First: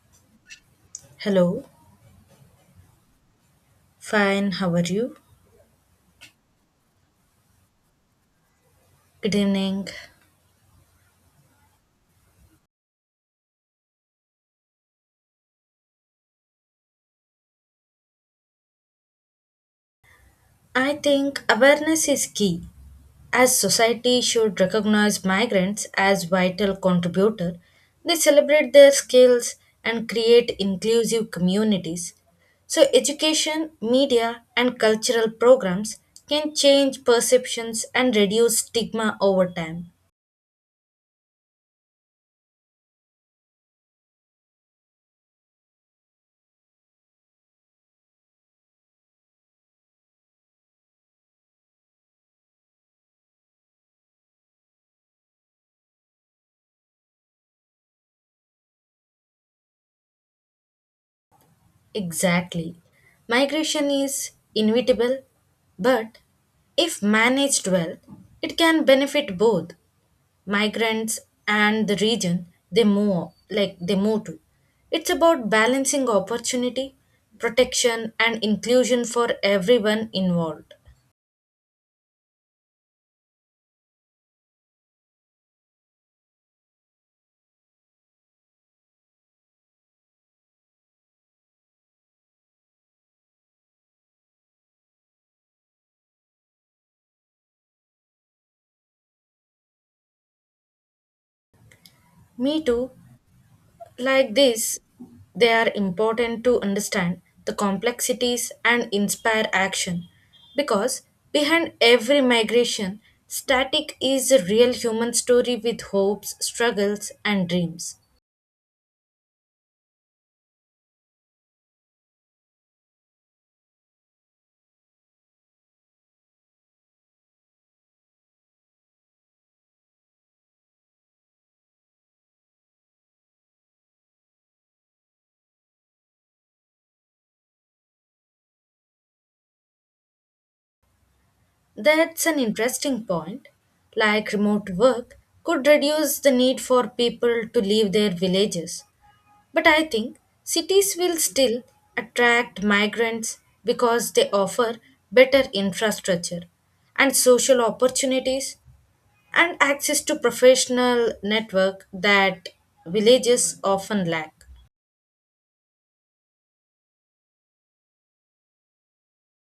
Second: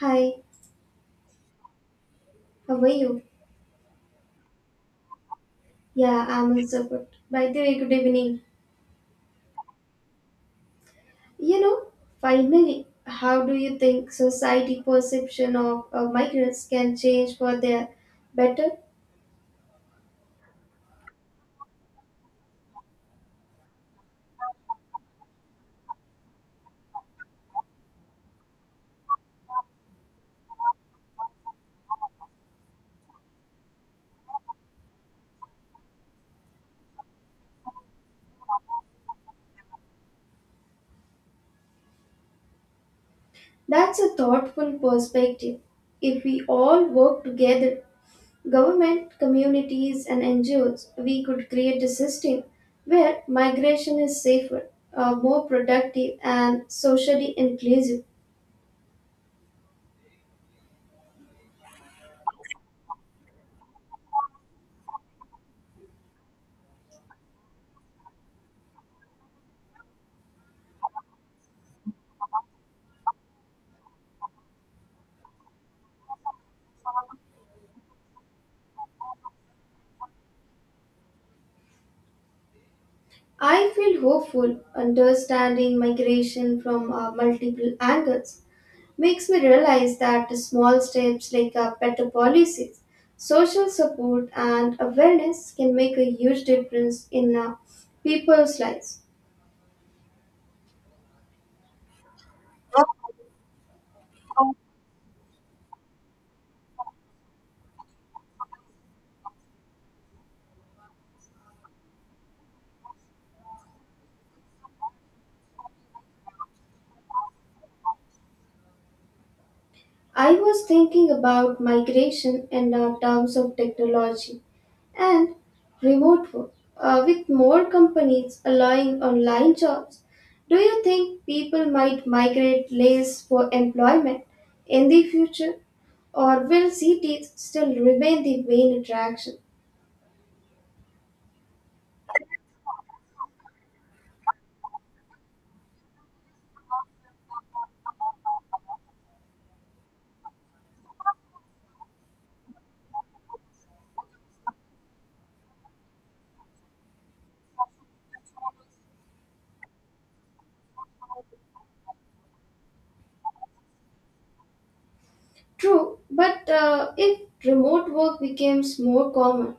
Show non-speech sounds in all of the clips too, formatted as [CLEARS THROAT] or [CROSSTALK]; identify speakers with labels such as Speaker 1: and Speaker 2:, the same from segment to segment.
Speaker 1: Hi,
Speaker 2: Hello,
Speaker 1: how are you?
Speaker 2: fine, how are you?
Speaker 1: Yeah, I'm also good. By the way, good evening.
Speaker 2: Good evening.
Speaker 1: You know, Finally, how do you think society perception of migrants can change for their better?
Speaker 2: I think awareness is key. As society should recognize migrants as vital contributor, they celebrate their skills and create inclusive communities. So education, media and cultural programs can change perceptions and reduce stigma over time.
Speaker 1: That's a thoughtful perspective. If we all work together, government, communities, and NGOs, we could create a system where migration is safer, more productive, and socially inclusive.
Speaker 2: Exactly. Migration is inevitable, but if managed well, it can benefit both migrants and the region they move to. It's about balancing opportunity, protection and inclusion for everyone involved.
Speaker 1: I feel hopeful. Understanding migration from multiple angles makes me realize that small steps like better policies, social support, and awareness can make a huge difference in people's lives.
Speaker 2: Me too. Like this, they are important to understand the complexities and inspire action because behind every migration, static is a real human story with hopes, struggles, and dreams.
Speaker 1: I was thinking about migration in terms of technology and remote work. With more companies allowing online jobs, do you think people might migrate less for employment in the future? Or will cities still remain the main attraction?
Speaker 2: That's an interesting point. Like remote work could reduce the need for people to leave their villages. But I think cities will still attract migrants because they offer better infrastructure and social opportunities and access to professional network that villages often lack.
Speaker 1: True, but if remote work becomes more common,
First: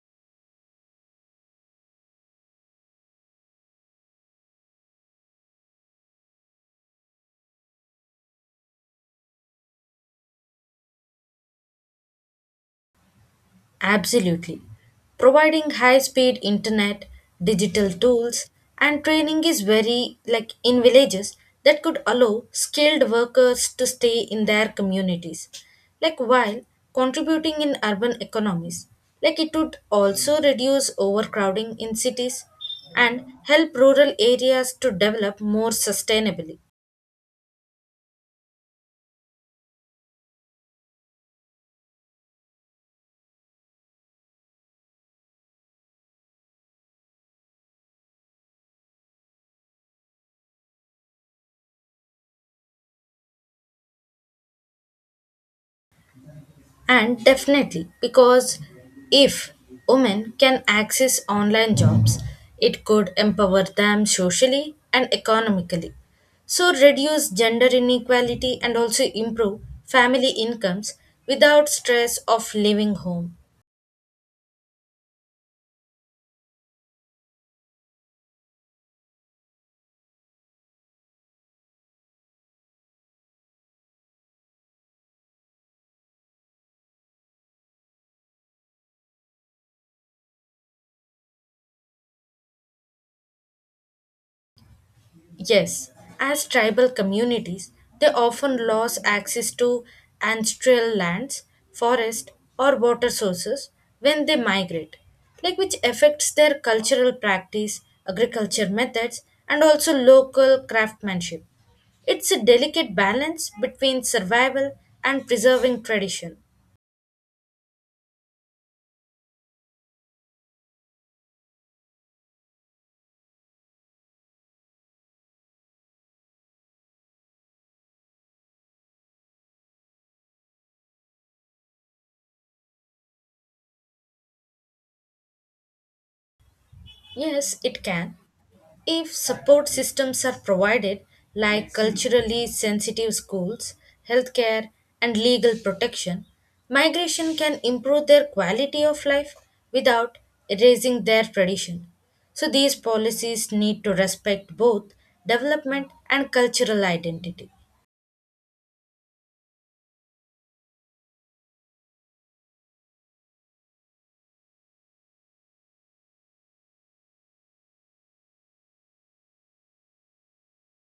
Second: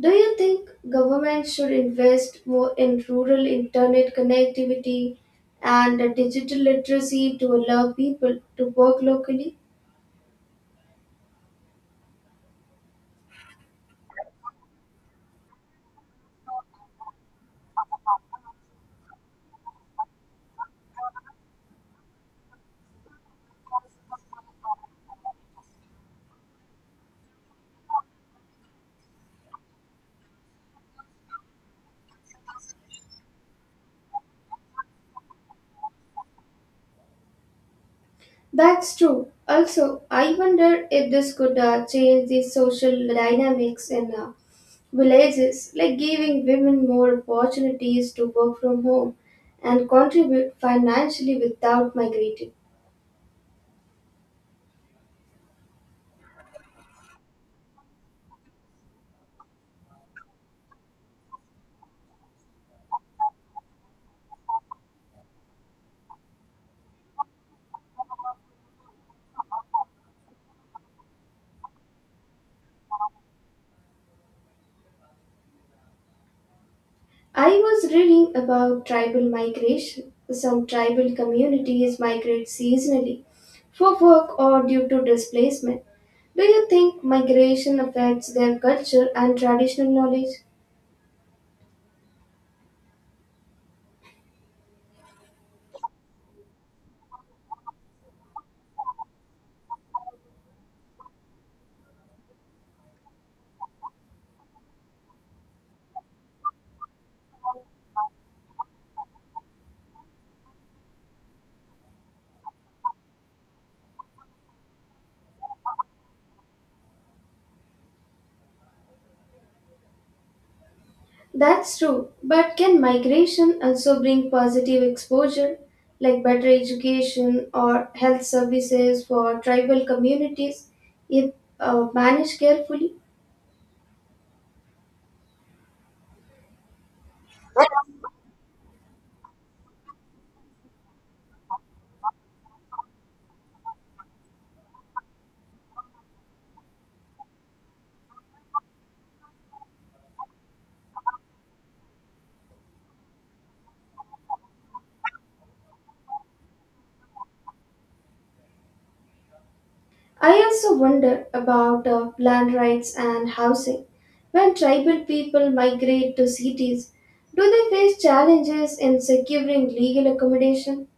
Speaker 1: do you think government should invest more in rural internet connectivity and digital literacy to allow people to work locally?
Speaker 2: Absolutely. Providing high speed internet, digital tools, and training is very like in villages that could allow skilled workers to stay in their communities. Like while contributing in urban economies, like it would also reduce overcrowding in cities and help rural areas to develop more sustainably.
Speaker 1: That's true. Also, I wonder if this could change the social dynamics in villages, like giving women more opportunities to work from home and contribute financially without migrating.
Speaker 2: And definitely, because if women can access online jobs, it could empower them socially and economically. So, reduce gender inequality and also improve family incomes without stress of leaving home.
Speaker 1: I was reading about tribal migration. Some tribal communities migrate seasonally for work or due to displacement. Do you think migration affects their culture and traditional knowledge?
Speaker 2: Yes, as tribal communities, they often lose access to ancestral lands, forest, or water sources when they migrate, like which affects their cultural practice, agriculture methods, and also local craftsmanship. It's a delicate balance between survival and preserving tradition.
Speaker 1: That's true, but can migration also bring positive exposure, like better education or health services for tribal communities if managed carefully?
Speaker 2: Yes, it can. If support systems are provided, like culturally sensitive schools, healthcare, and legal protection, migration can improve their quality of life without erasing their tradition. So, these policies need to respect both development and cultural identity.
Speaker 1: I also wonder about land rights and housing. When tribal people migrate to cities, do they face challenges in securing legal accommodation?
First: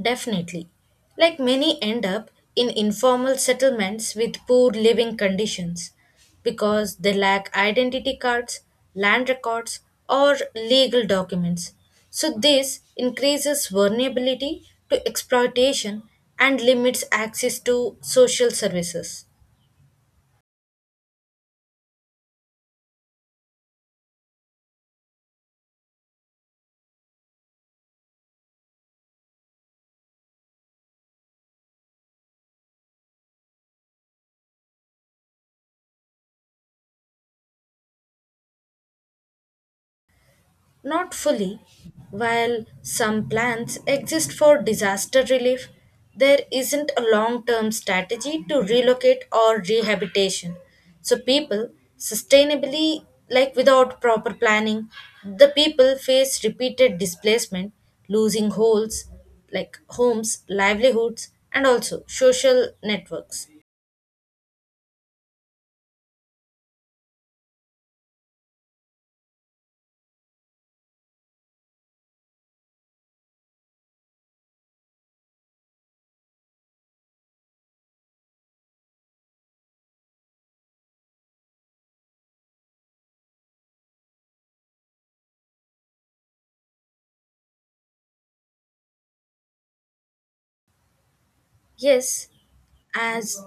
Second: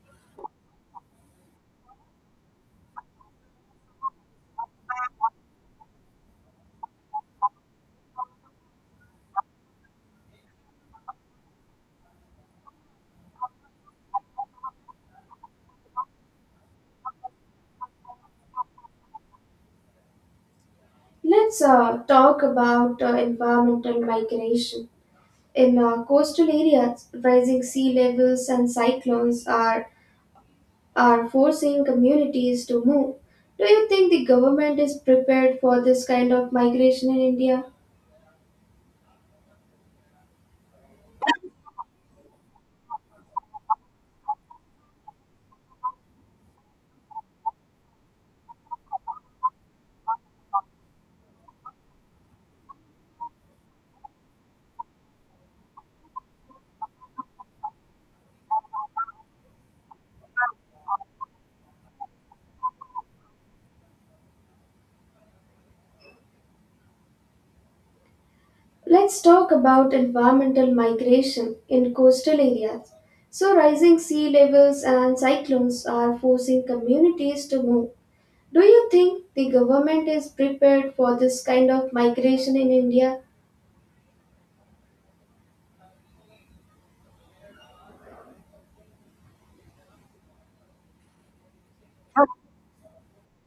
Speaker 2: Definitely. Like many end up in informal settlements with poor living conditions because they lack identity cards, land records, or legal documents. So, this increases vulnerability to exploitation and limits access to social services.
Speaker 1: Let's talk about environmental migration. In coastal areas, rising sea levels and cyclones are forcing communities to move. Do you think the government is prepared for this kind of migration in India?
Speaker 2: Not fully. While some plans exist for disaster relief, there isn't a long term strategy to relocate or rehabilitation. So, people sustainably, like without proper planning, the people face repeated displacement, losing holes like homes, livelihoods, and also social networks.
Speaker 1: Let's talk about environmental migration in coastal areas. So, rising sea levels and cyclones are forcing communities to move. Do you think the government is prepared for this kind of migration in India?
Speaker 2: Yes, as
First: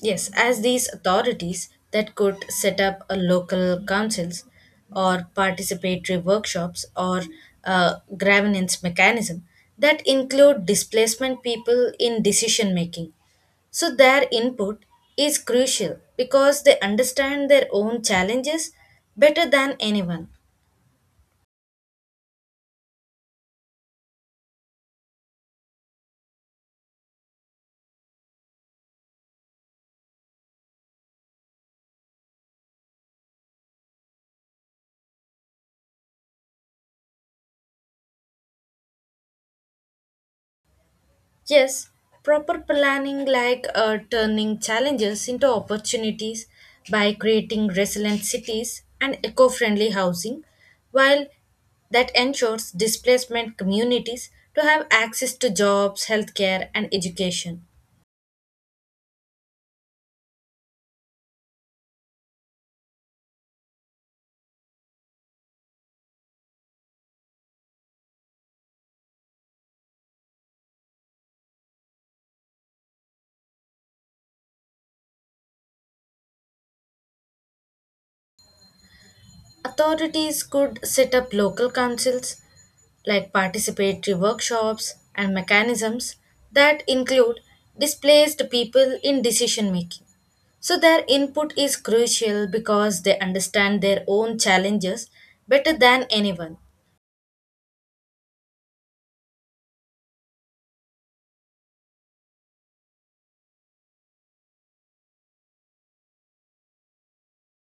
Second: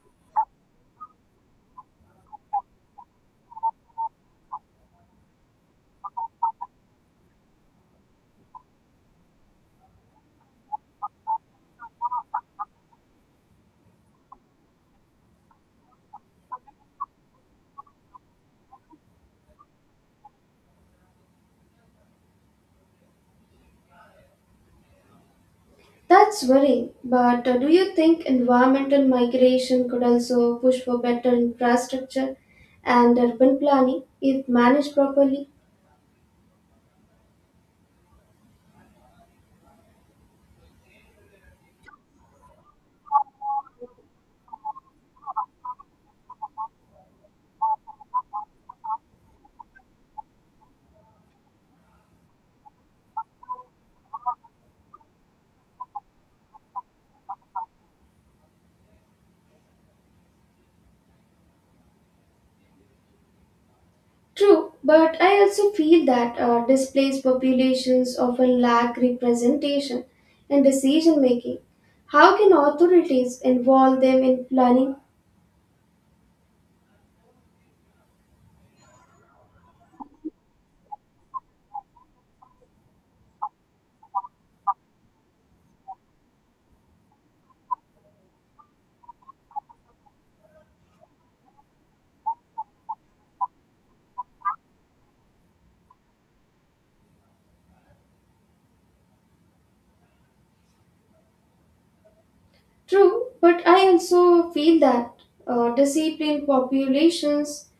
Speaker 2: Yes, as these authorities that could set up a local councils or participatory workshops or governance mechanism that include displacement people in decision making. So their input is crucial because they understand their own challenges better than anyone.
Speaker 1: That's worrying, but do you think environmental migration could also push for better infrastructure and urban planning if managed properly?
Speaker 2: Yes, proper planning like turning challenges into opportunities by creating resilient cities and eco friendly housing, while that ensures displacement communities to have access to jobs, healthcare, and education.
Speaker 1: True, but I also feel that displaced populations often lack representation in decision making. How can authorities involve them in planning?
Speaker 2: Authorities could set up local councils like participatory workshops and mechanisms that include displaced people in decision making. So, their input is crucial because they understand their own challenges better than anyone.
Speaker 1: True, but I also feel that disciplined populations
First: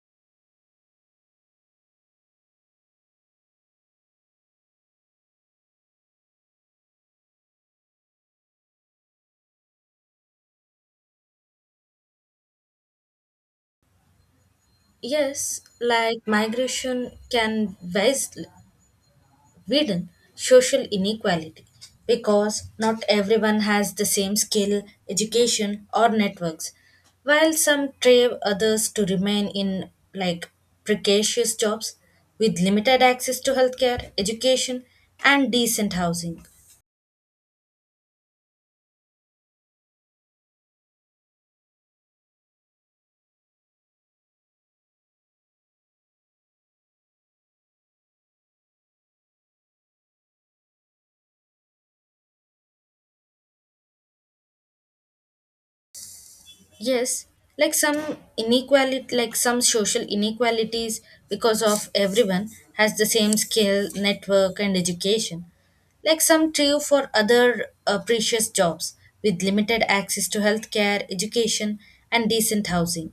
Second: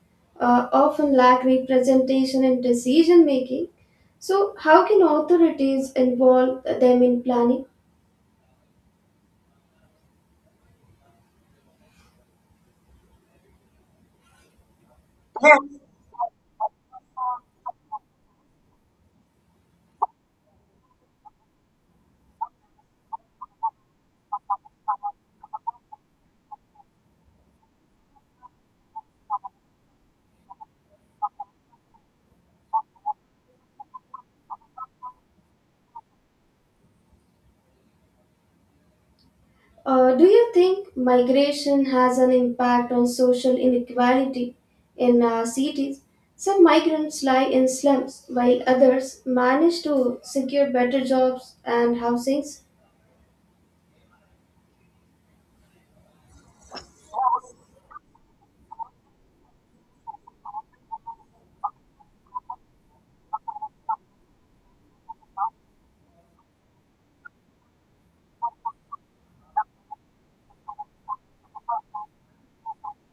Speaker 1: often lack representation in decision making. So, how can authorities involve them in planning?
Speaker 2: Yes, like migration can widen social inequality because not everyone has the same skill, education, or networks, while some crave others to remain in like precarious jobs with limited access to healthcare, education, and decent housing.
Speaker 1: Do you think migration has an impact on social inequality in cities? Some migrants lie in slums while others manage to secure better jobs and housings.
Speaker 2: Yes, like some social inequalities because of everyone has the same skill, network, and education. Like some true for other precious jobs with limited access to healthcare, education, and decent housing.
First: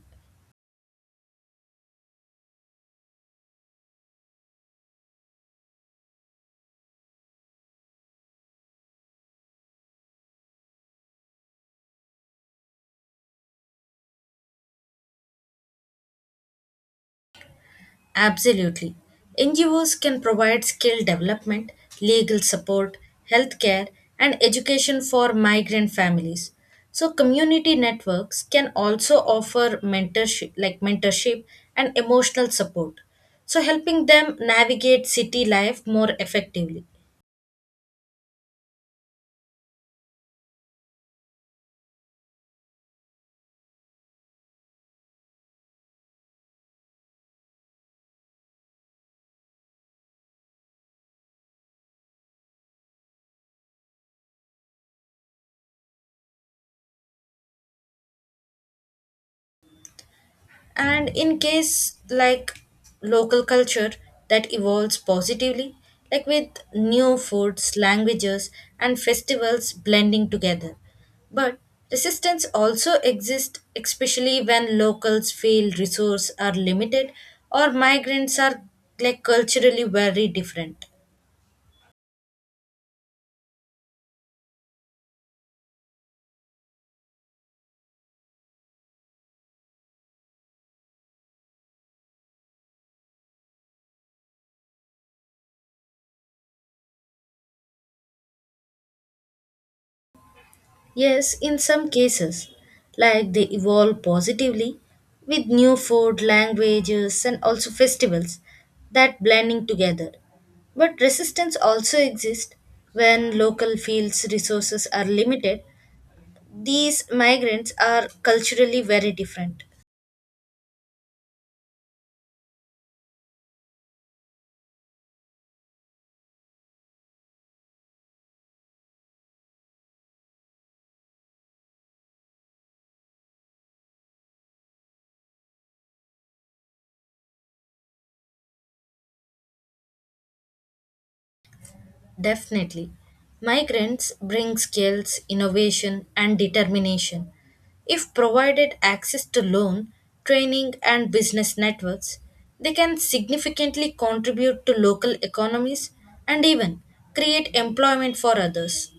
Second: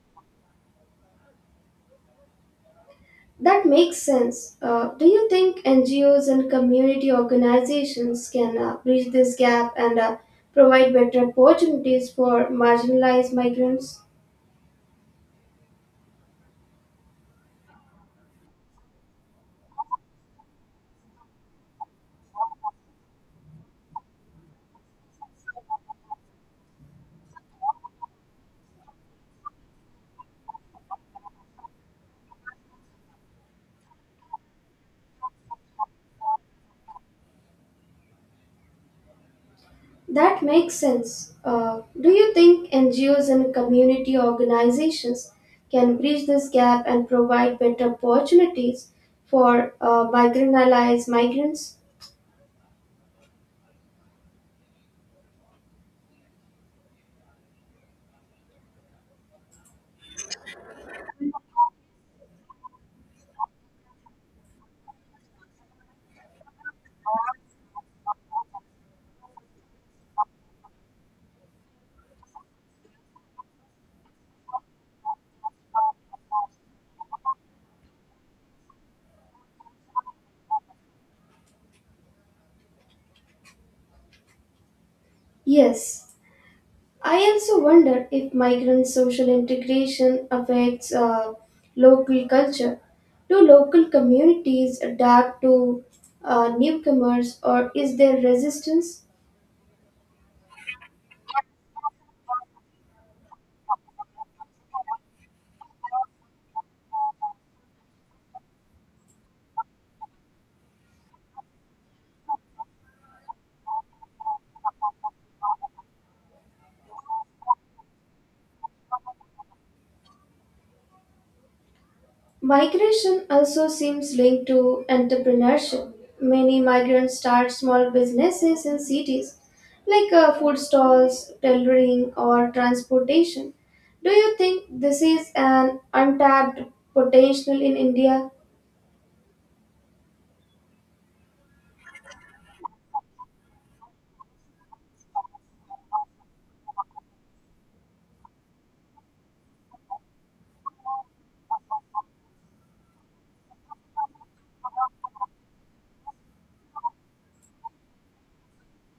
Speaker 1: That makes sense. Do you think NGOs and community organizations can bridge this gap and provide better opportunities for marginalized migrants?
Speaker 2: Absolutely. NGOs can provide skill development, legal support, healthcare, and education for migrant families. So community networks can also offer mentorship and emotional support. So helping them navigate city life more effectively.
Speaker 1: That makes sense. Do you think NGOs and community organizations can bridge this gap and provide better opportunities for marginalized migrants?
Speaker 2: And in case like local culture that evolves positively like with new foods languages and festivals blending together but resistance also exists, especially when locals feel resources are limited or migrants are like culturally very different.
Speaker 1: Yes. I also wonder if migrant social integration affects local culture. Do local communities adapt to newcomers or is there resistance?
Speaker 2: Yes, in some cases, like they evolve positively with new food, languages, and also festivals that blending together. But resistance also exists when local fields' resources are limited. These migrants are culturally very different.
Speaker 1: Migration also seems linked to entrepreneurship. Many migrants start small businesses in cities, like food stalls, tailoring, or transportation. Do you think this is an untapped potential in India?
Speaker 2: Definitely. Migrants bring skills, innovation, and determination. If provided access to loan, training, and business networks, they can significantly contribute to local economies and even create employment for others.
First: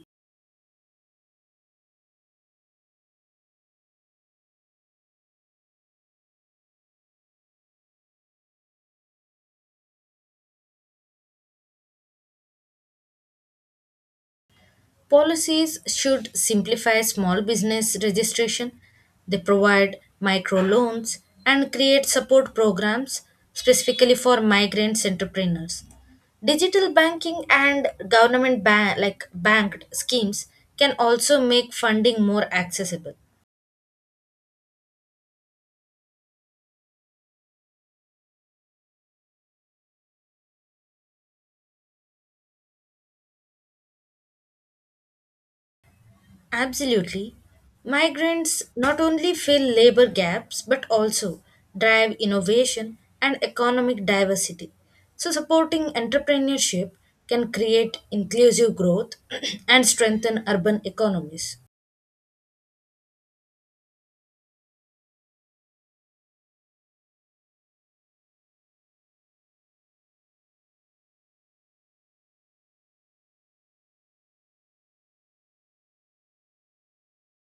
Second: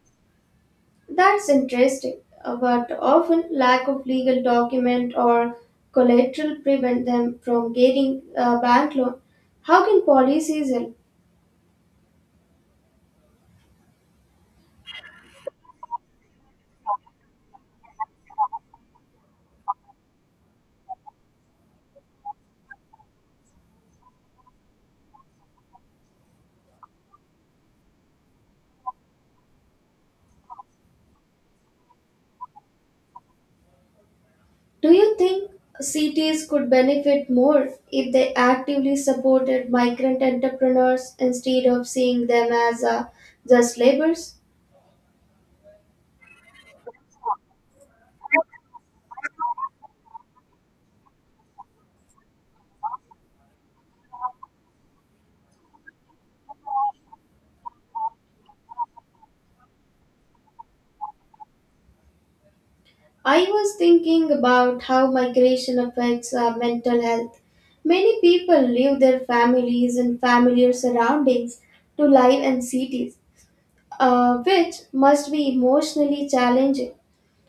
Speaker 1: That's interesting, but often lack of legal document or collateral prevent them from getting a bank loan. How can policies help?
Speaker 2: Policies should simplify small business registration. They provide microloans and create support programs specifically for migrant entrepreneurs. Digital banking and government banked schemes can also make funding more accessible.
Speaker 1: Do you think cities could benefit more if they actively supported migrant entrepreneurs instead of seeing them as just laborers?
Speaker 2: Absolutely. Migrants not only fill labor gaps but also drive innovation and economic diversity. So, supporting entrepreneurship can create inclusive growth [CLEARS THROAT] and strengthen urban economies.
Speaker 1: I was thinking about how migration affects mental health. Many people leave their families and familiar surroundings to live in cities, which must be emotionally challenging.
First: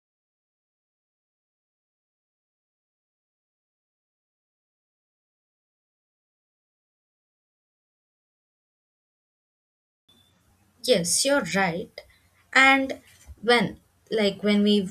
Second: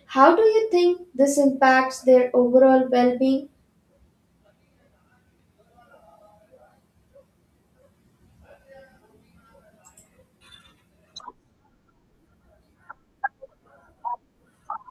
Speaker 1: How do you think this impacts their overall well being?
Speaker 2: Yes, you're right. And when, like, when we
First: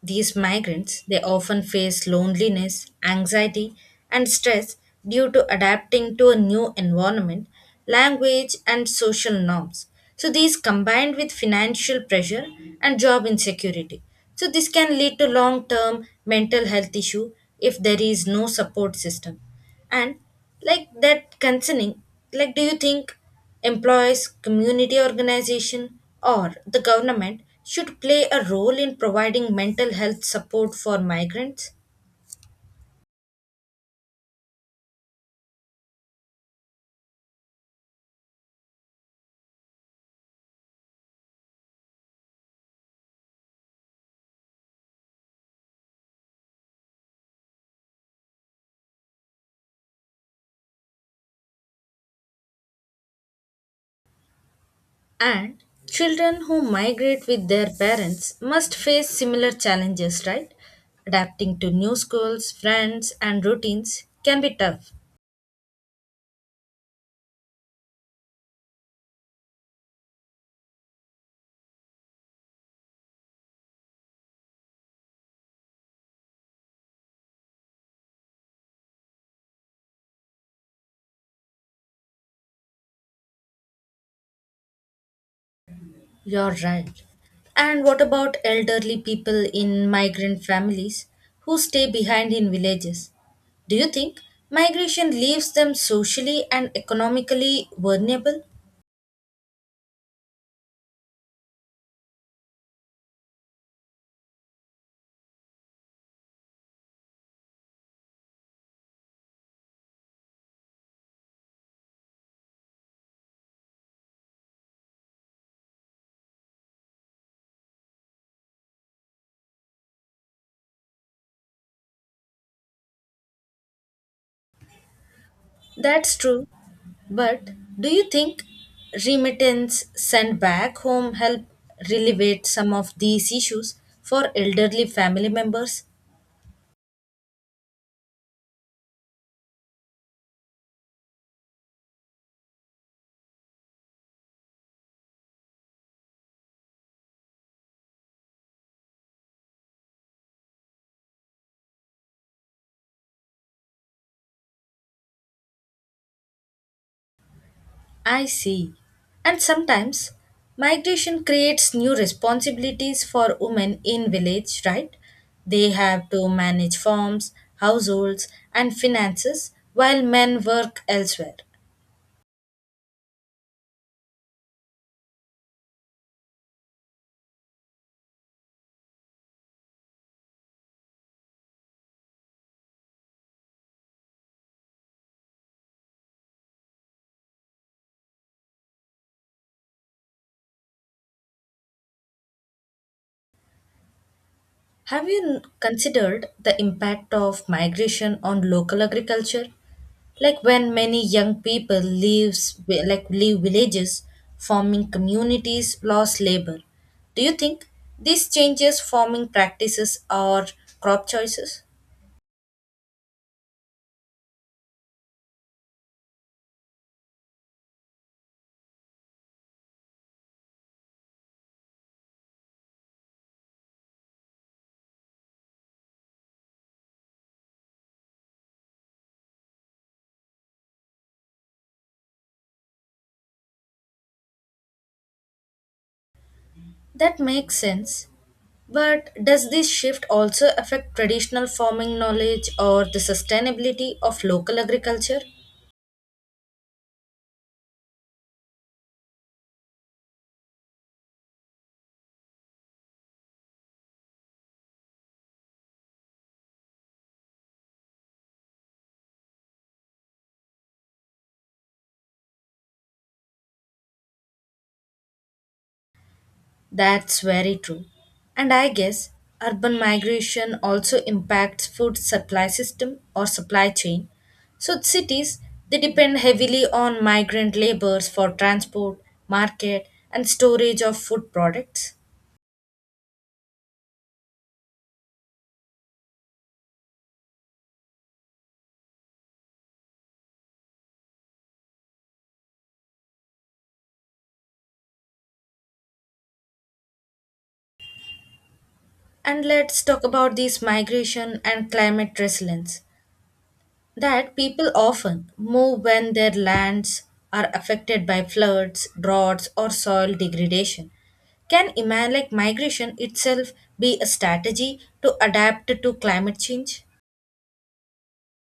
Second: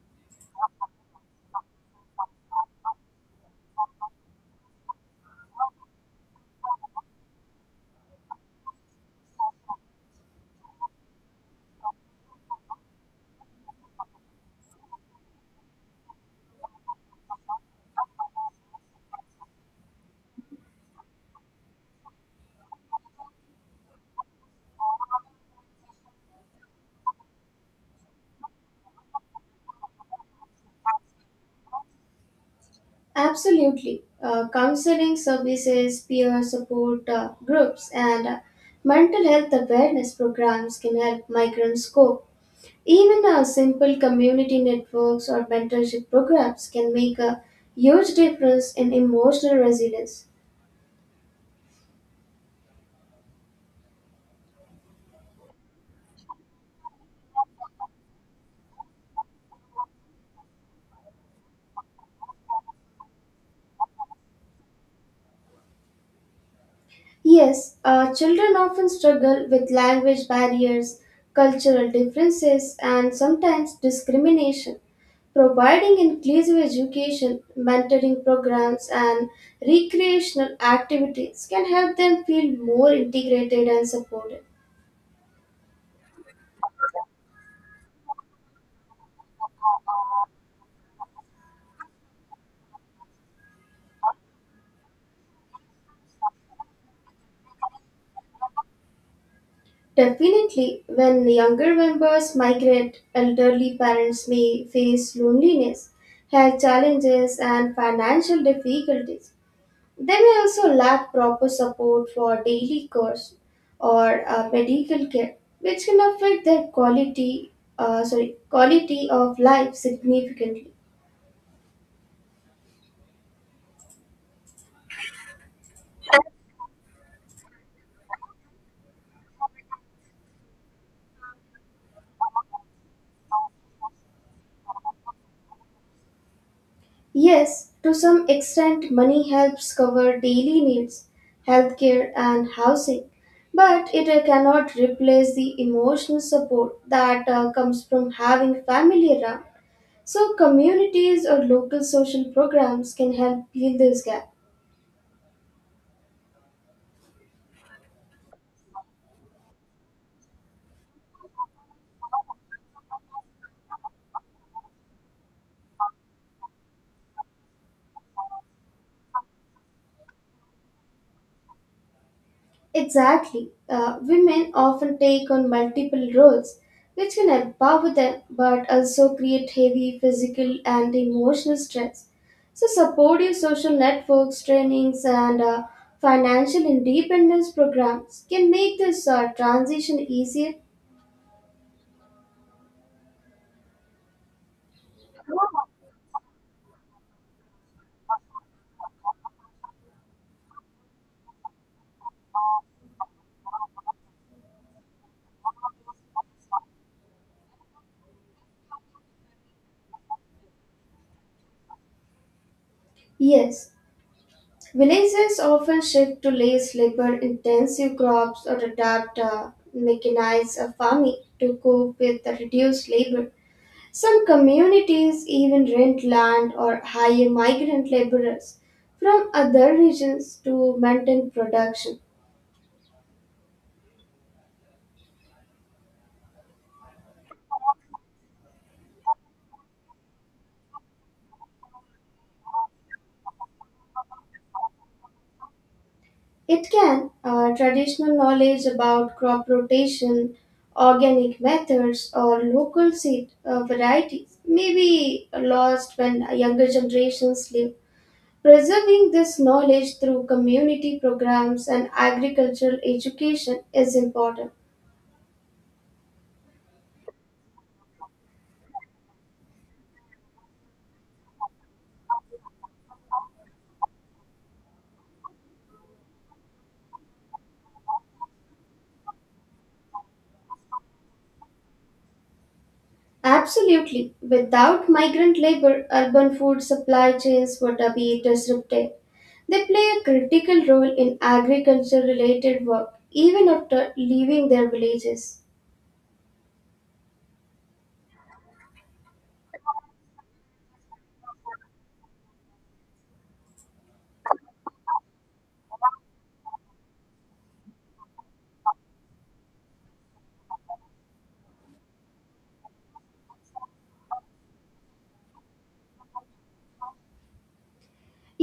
Speaker 2: these migrants, they often face loneliness, anxiety, and stress due to adapting to a new environment, language, and social norms. So, these combined with financial pressure and job insecurity. So, this can lead to long term mental health issue if there is no support system. And, like that, concerning, like, do you think employees, community organization, or the government should play a role in providing mental health support for migrants
Speaker 1: Absolutely. Counseling services, peer support groups, and mental health awareness programs can help migrants cope. Even simple community networks or mentorship programs can make a huge difference in emotional resilience.
Speaker 2: and children who migrate with their parents must face similar challenges, right? Adapting to new schools, friends, and routines can be tough.
Speaker 1: Yes, children often struggle with language barriers, cultural differences, and sometimes discrimination. Providing inclusive education, mentoring programs, and recreational activities can help them feel more integrated and supported.
Speaker 2: You're right. And what about elderly people in migrant families who stay behind in villages? Do you think migration leaves them socially and economically vulnerable?
Speaker 1: Definitely, when younger members migrate, elderly parents may face loneliness, health challenges, and financial difficulties. They may also lack proper support for daily chores or medical care, which can affect their quality of life significantly.
Speaker 2: That's true. But do you think remittance sent back home help relieve some of these issues for elderly family members?
Speaker 1: Yes, to some extent, money helps cover daily needs, healthcare, and housing, but it cannot replace the emotional support that comes from having family around. So, communities or local social programs can help fill this gap.
Speaker 2: I see. And sometimes migration creates new responsibilities for women in village, right? They have to manage farms, households, and finances while men work elsewhere.
Speaker 1: Exactly. Women often take on multiple roles, which can empower them but also create heavy physical and emotional stress. So, supportive social networks, trainings, and financial independence programs can make this transition easier.
Speaker 2: Have you considered the impact of migration on local agriculture? Like when many young people leaves vi- like leave villages, farming communities lost labor. Do you think this changes farming practices or crop choices?
Speaker 1: Yes, villages often shift to less labor intensive crops or adapt mechanized farming to cope with the reduced labor. Some communities even rent land or hire migrant laborers from other regions to maintain production.
Speaker 2: That makes sense. But does this shift also affect traditional farming knowledge or the sustainability of local agriculture?
Speaker 1: It can, traditional knowledge about crop rotation, organic methods, or local seed varieties may be lost when younger generations leave. Preserving this knowledge through community programs and agricultural education is important.
Speaker 2: That's very true. And I guess urban migration also impacts food supply system or supply chain. So cities they depend heavily on migrant laborers for transport, market and storage of food products.
Speaker 1: Absolutely. Without migrant labor, urban food supply chains would be disrupted. They play a critical role in agriculture related work even after leaving their villages.
Speaker 2: And let's talk about this migration and climate resilience. That people often move when their lands are affected by floods, droughts, or soil degradation. Can migration itself be a strategy to adapt to climate change?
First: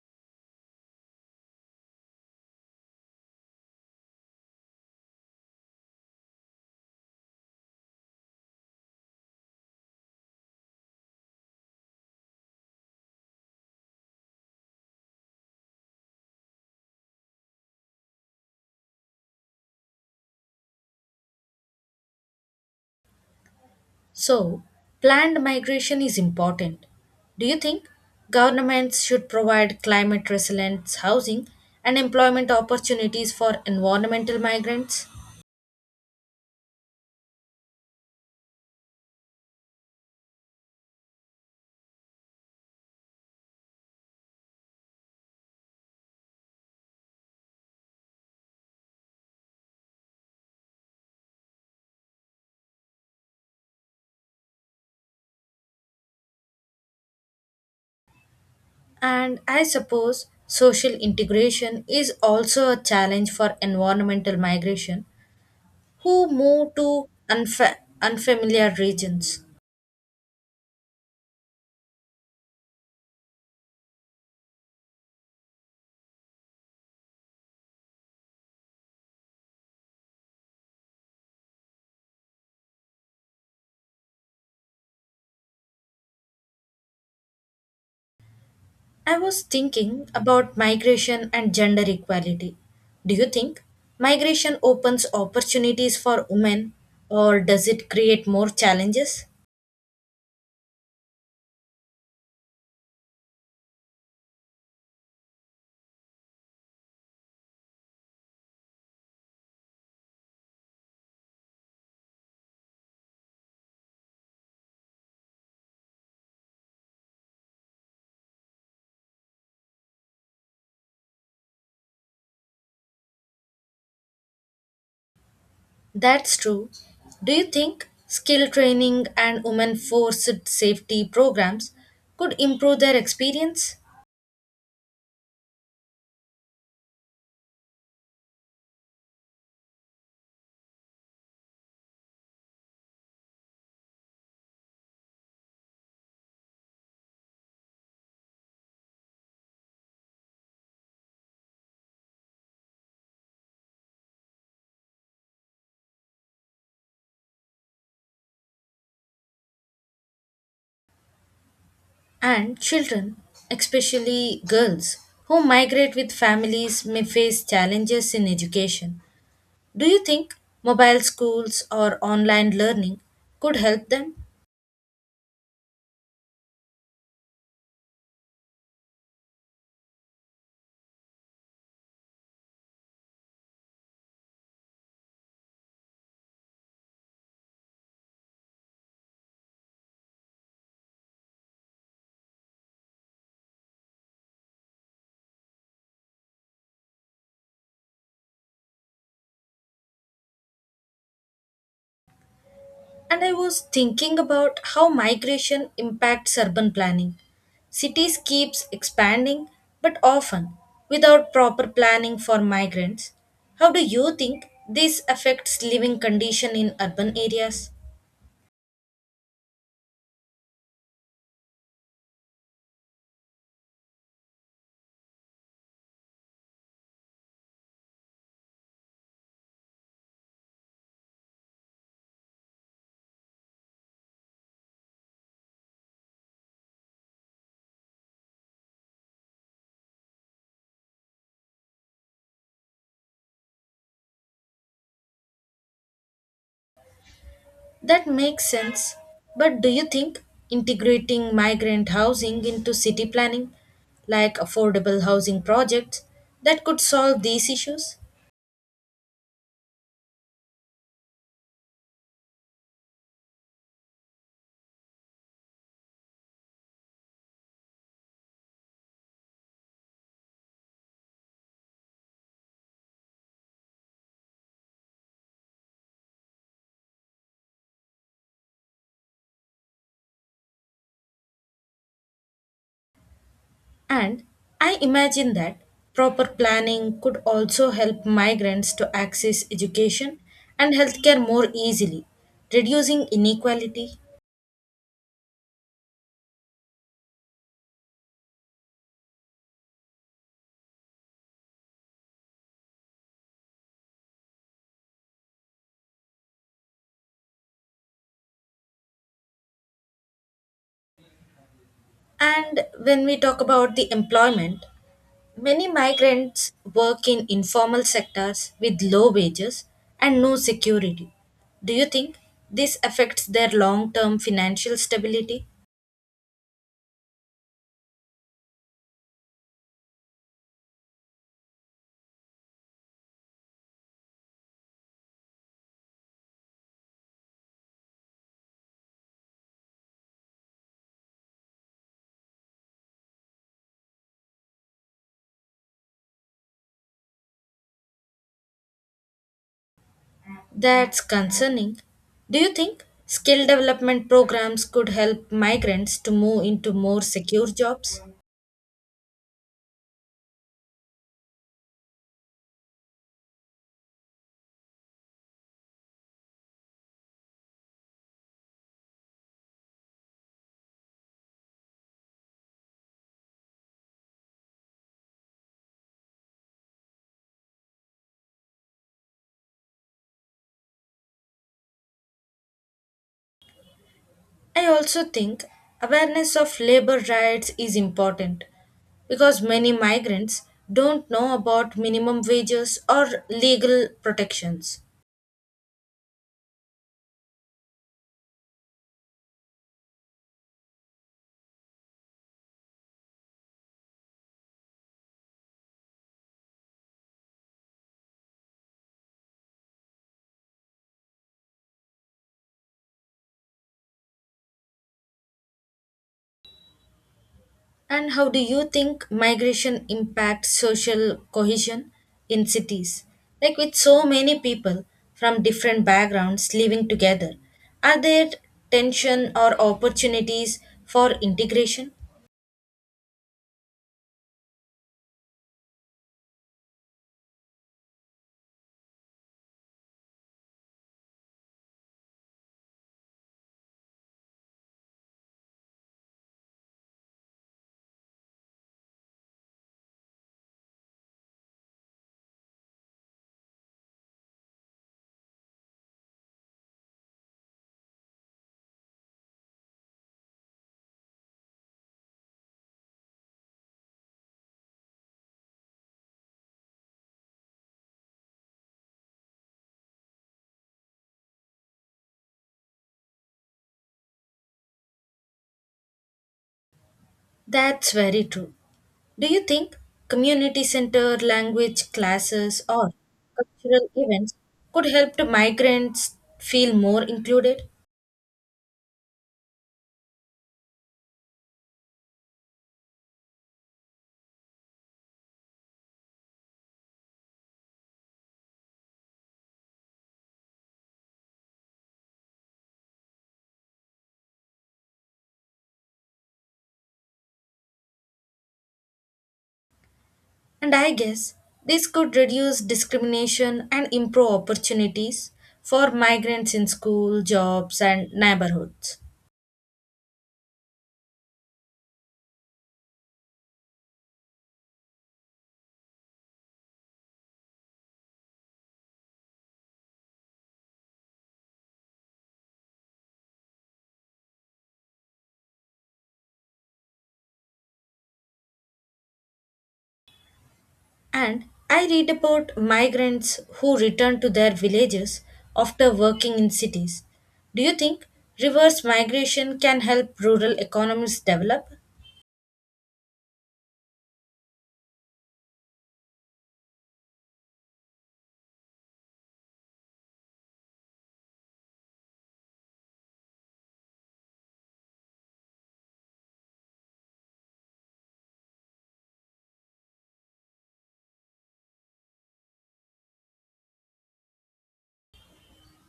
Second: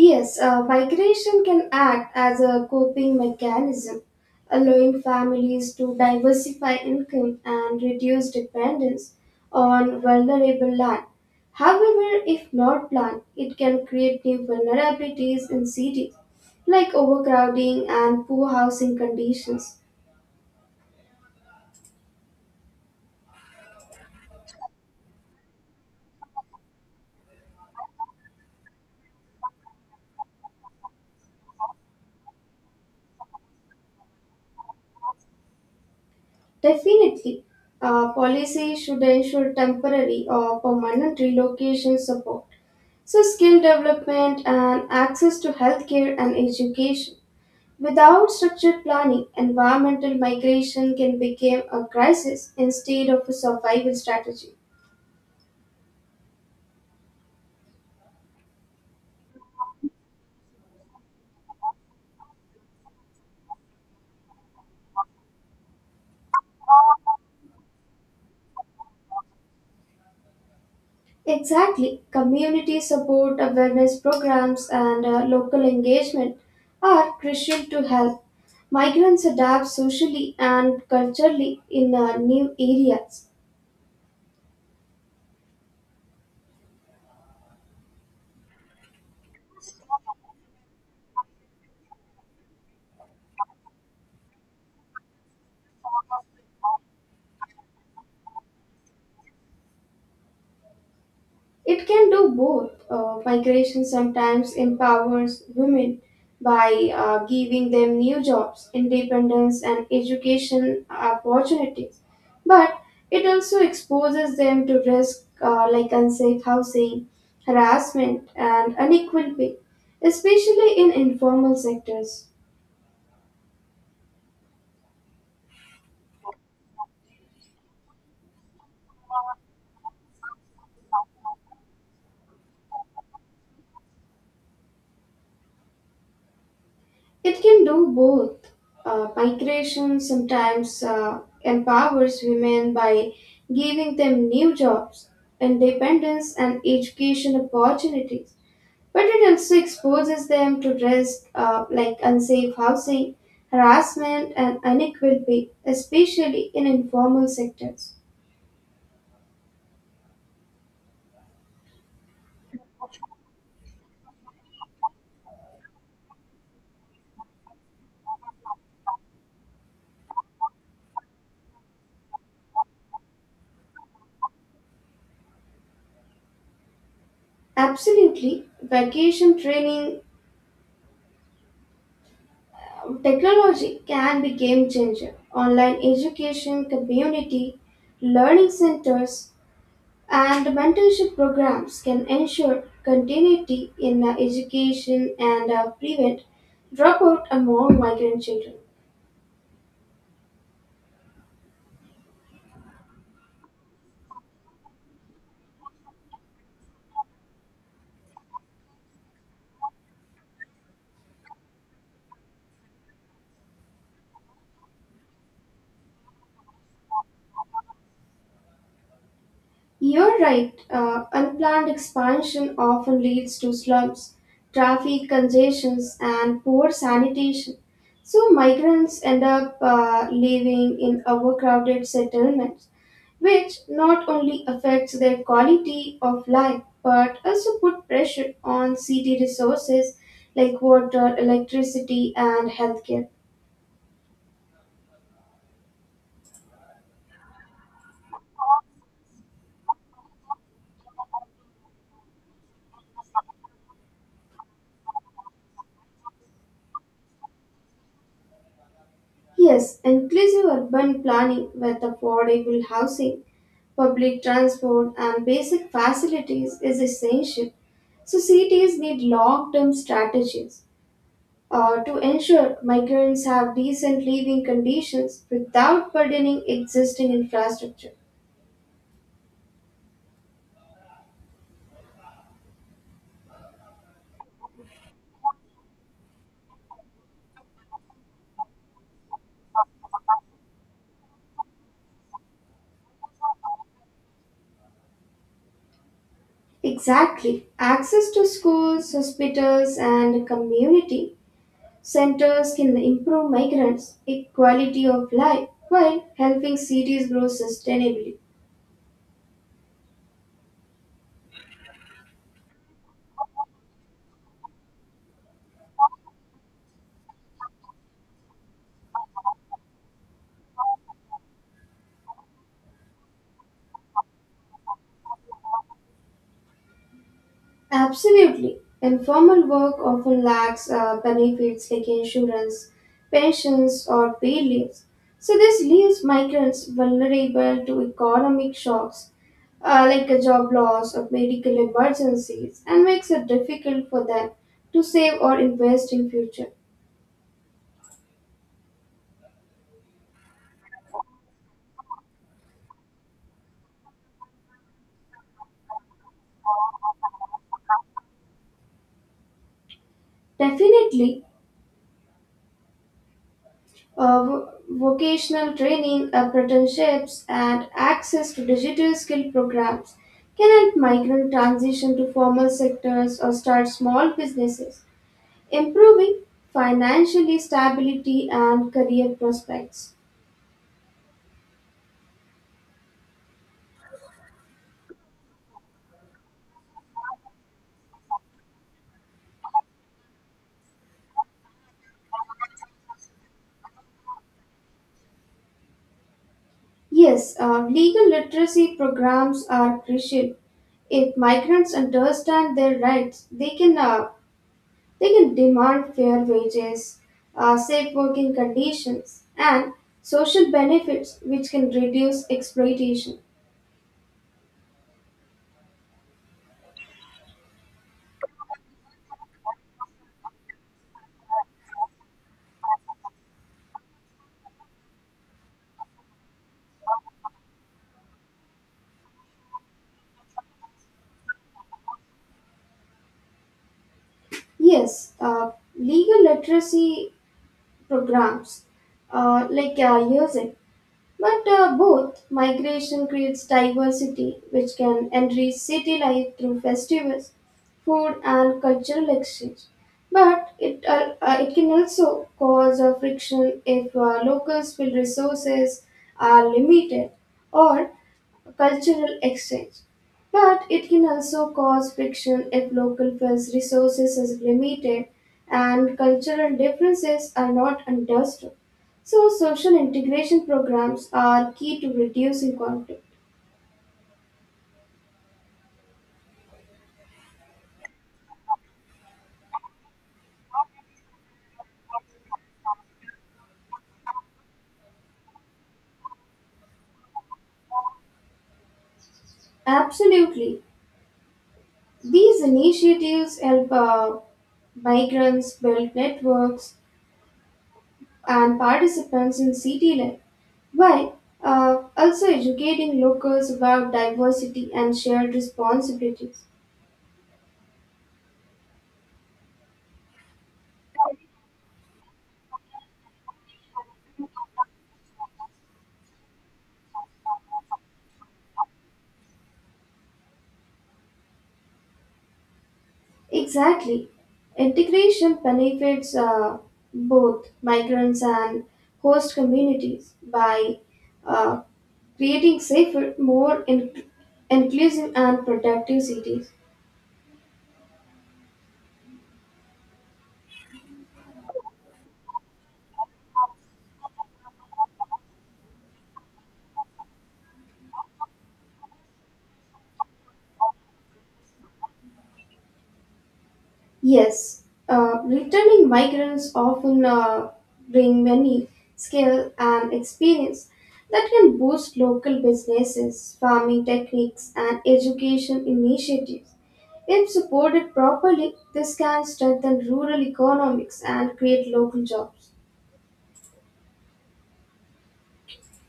Speaker 1: Yes, migration can act as a coping mechanism, allowing families to diversify income and reduce dependence on vulnerable land. However, if not planned, it can create new vulnerabilities in cities, like overcrowding and poor housing conditions.
Speaker 2: So, planned migration is important. Do you think governments should provide climate resilient housing and employment opportunities for environmental migrants?
Speaker 1: Definitely, policy should ensure temporary or permanent relocation support. So, skill development and access to healthcare and education. Without structured planning, environmental migration can become a crisis instead of a survival strategy.
Speaker 2: And I suppose social integration is also a challenge for environmental migration who move to unfamiliar regions.
Speaker 1: Exactly, community support, awareness programs, and local engagement are crucial to help migrants adapt socially and culturally in new areas.
Speaker 2: I was thinking about migration and gender equality. Do you think migration opens opportunities for women or does it create more challenges?
Speaker 1: It can do both. Migration sometimes empowers women by giving them new jobs, independence, and education opportunities, but it also exposes them to risk like unsafe housing, harassment, and unequal pay, especially in informal sectors.
Speaker 2: That's true. Do you think skill training and women forced safety programs could improve their experience?
Speaker 1: It can do both. Migration sometimes empowers women by giving them new jobs, independence, and education opportunities. But it also exposes them to risks like unsafe housing, harassment, and unequal pay, especially in informal sectors.
Speaker 2: And children, especially girls, who migrate with families may face challenges in education. Do you think mobile schools or online learning could help them?
Speaker 1: Absolutely, vacation training technology can be game changer. Online education, community learning centers, and mentorship programs can ensure continuity in education and prevent dropout among migrant children.
Speaker 2: And I was thinking about how migration impacts urban planning. Cities keeps expanding but often without proper planning for migrants. How do you think this affects living condition in urban areas?
Speaker 1: You're right, unplanned expansion often leads to slums, traffic congestions, and poor sanitation. So, migrants end up living in overcrowded settlements which not only affects their quality of life but also put pressure on city resources like water, electricity, and healthcare.
Speaker 2: That makes sense. But do you think integrating migrant housing into city planning, like affordable housing projects, that could solve these issues?
Speaker 1: Yes, inclusive urban planning with affordable housing, public transport, and basic facilities is essential. So cities need long-term strategies to ensure migrants have decent living conditions without burdening existing infrastructure.
Speaker 2: And I imagine that proper planning could also help migrants to access education and healthcare more easily, reducing inequality.
Speaker 1: Exactly. Access to schools, hospitals, and community centers can improve migrants' quality of life while helping cities grow sustainably.
Speaker 2: And when we talk about the employment, many migrants work in informal sectors with low wages and no security. Do you think this affects their long term financial stability?
Speaker 1: Absolutely. Informal work often lacks benefits like insurance, pensions, or paid leaves. So, this leaves migrants vulnerable to economic shocks like a job loss or medical emergencies and makes it difficult for them to save or invest in future.
Speaker 2: That's concerning. Do you think skill development programs could help migrants to move into more secure jobs?
Speaker 1: Definitely. Vocational training, apprenticeships, and access to digital skill programs can help migrant transition to formal sectors or start small businesses, improving financially stability and career prospects.
Speaker 2: I also think awareness of labor rights is important because many migrants don't know about minimum wages or legal protections.
Speaker 1: Yes, legal literacy programs are crucial. If migrants understand their rights, they can demand fair wages, safe working conditions, and social benefits which can reduce exploitation.
Speaker 2: And how do you think migration impacts social cohesion in cities? Like with so many people from different backgrounds living together, are there tension or opportunities for integration?
Speaker 1: Yes, legal literacy programs like USIP. But both migration creates diversity, which can enrich city life through festivals, food, and cultural exchange. But it can also cause a friction if locals' field resources are limited or cultural exchange. But it can also cause friction if local funds resources is limited and cultural differences are not understood. So social integration programs are key to reducing conflict.
Speaker 2: That's very true. Do you think community center language classes or cultural events could help to migrants feel more included?
Speaker 1: Absolutely. These initiatives help migrants build networks and participants in city life while also educating locals about diversity and shared responsibilities.
Speaker 2: And I guess this could reduce discrimination and improve opportunities for migrants in school, jobs, and neighborhoods.
Speaker 1: Exactly. Integration benefits both migrants and host communities by uh, creating safer, inclusive, and productive cities.
Speaker 2: And I read about migrants who return to their villages after working in cities. Do you think reverse migration can help rural economies develop?
Speaker 1: Yes, returning migrants often bring many skills and experience that can boost local businesses, farming techniques, and education initiatives. If supported properly, this can strengthen rural economics and create local jobs.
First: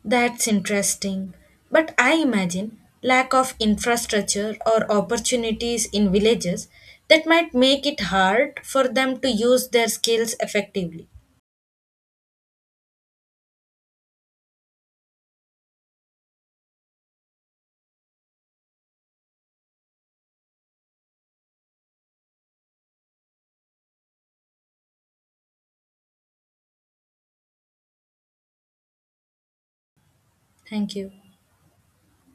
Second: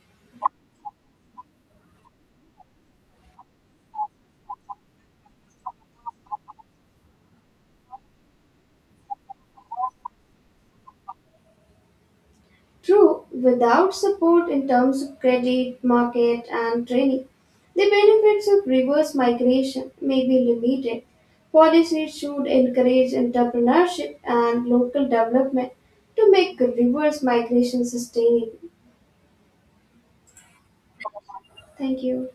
Speaker 2: That's interesting. But I imagine lack of infrastructure or opportunities in villages that might make it hard for them to use their skills effectively.
Speaker 1: True, without support in terms of credit, market, and training, the benefits of reverse migration may be limited. Policies should encourage entrepreneurship and local development to make reverse migration sustainable.
Speaker 2: Thank you.
Speaker 1: Thank you.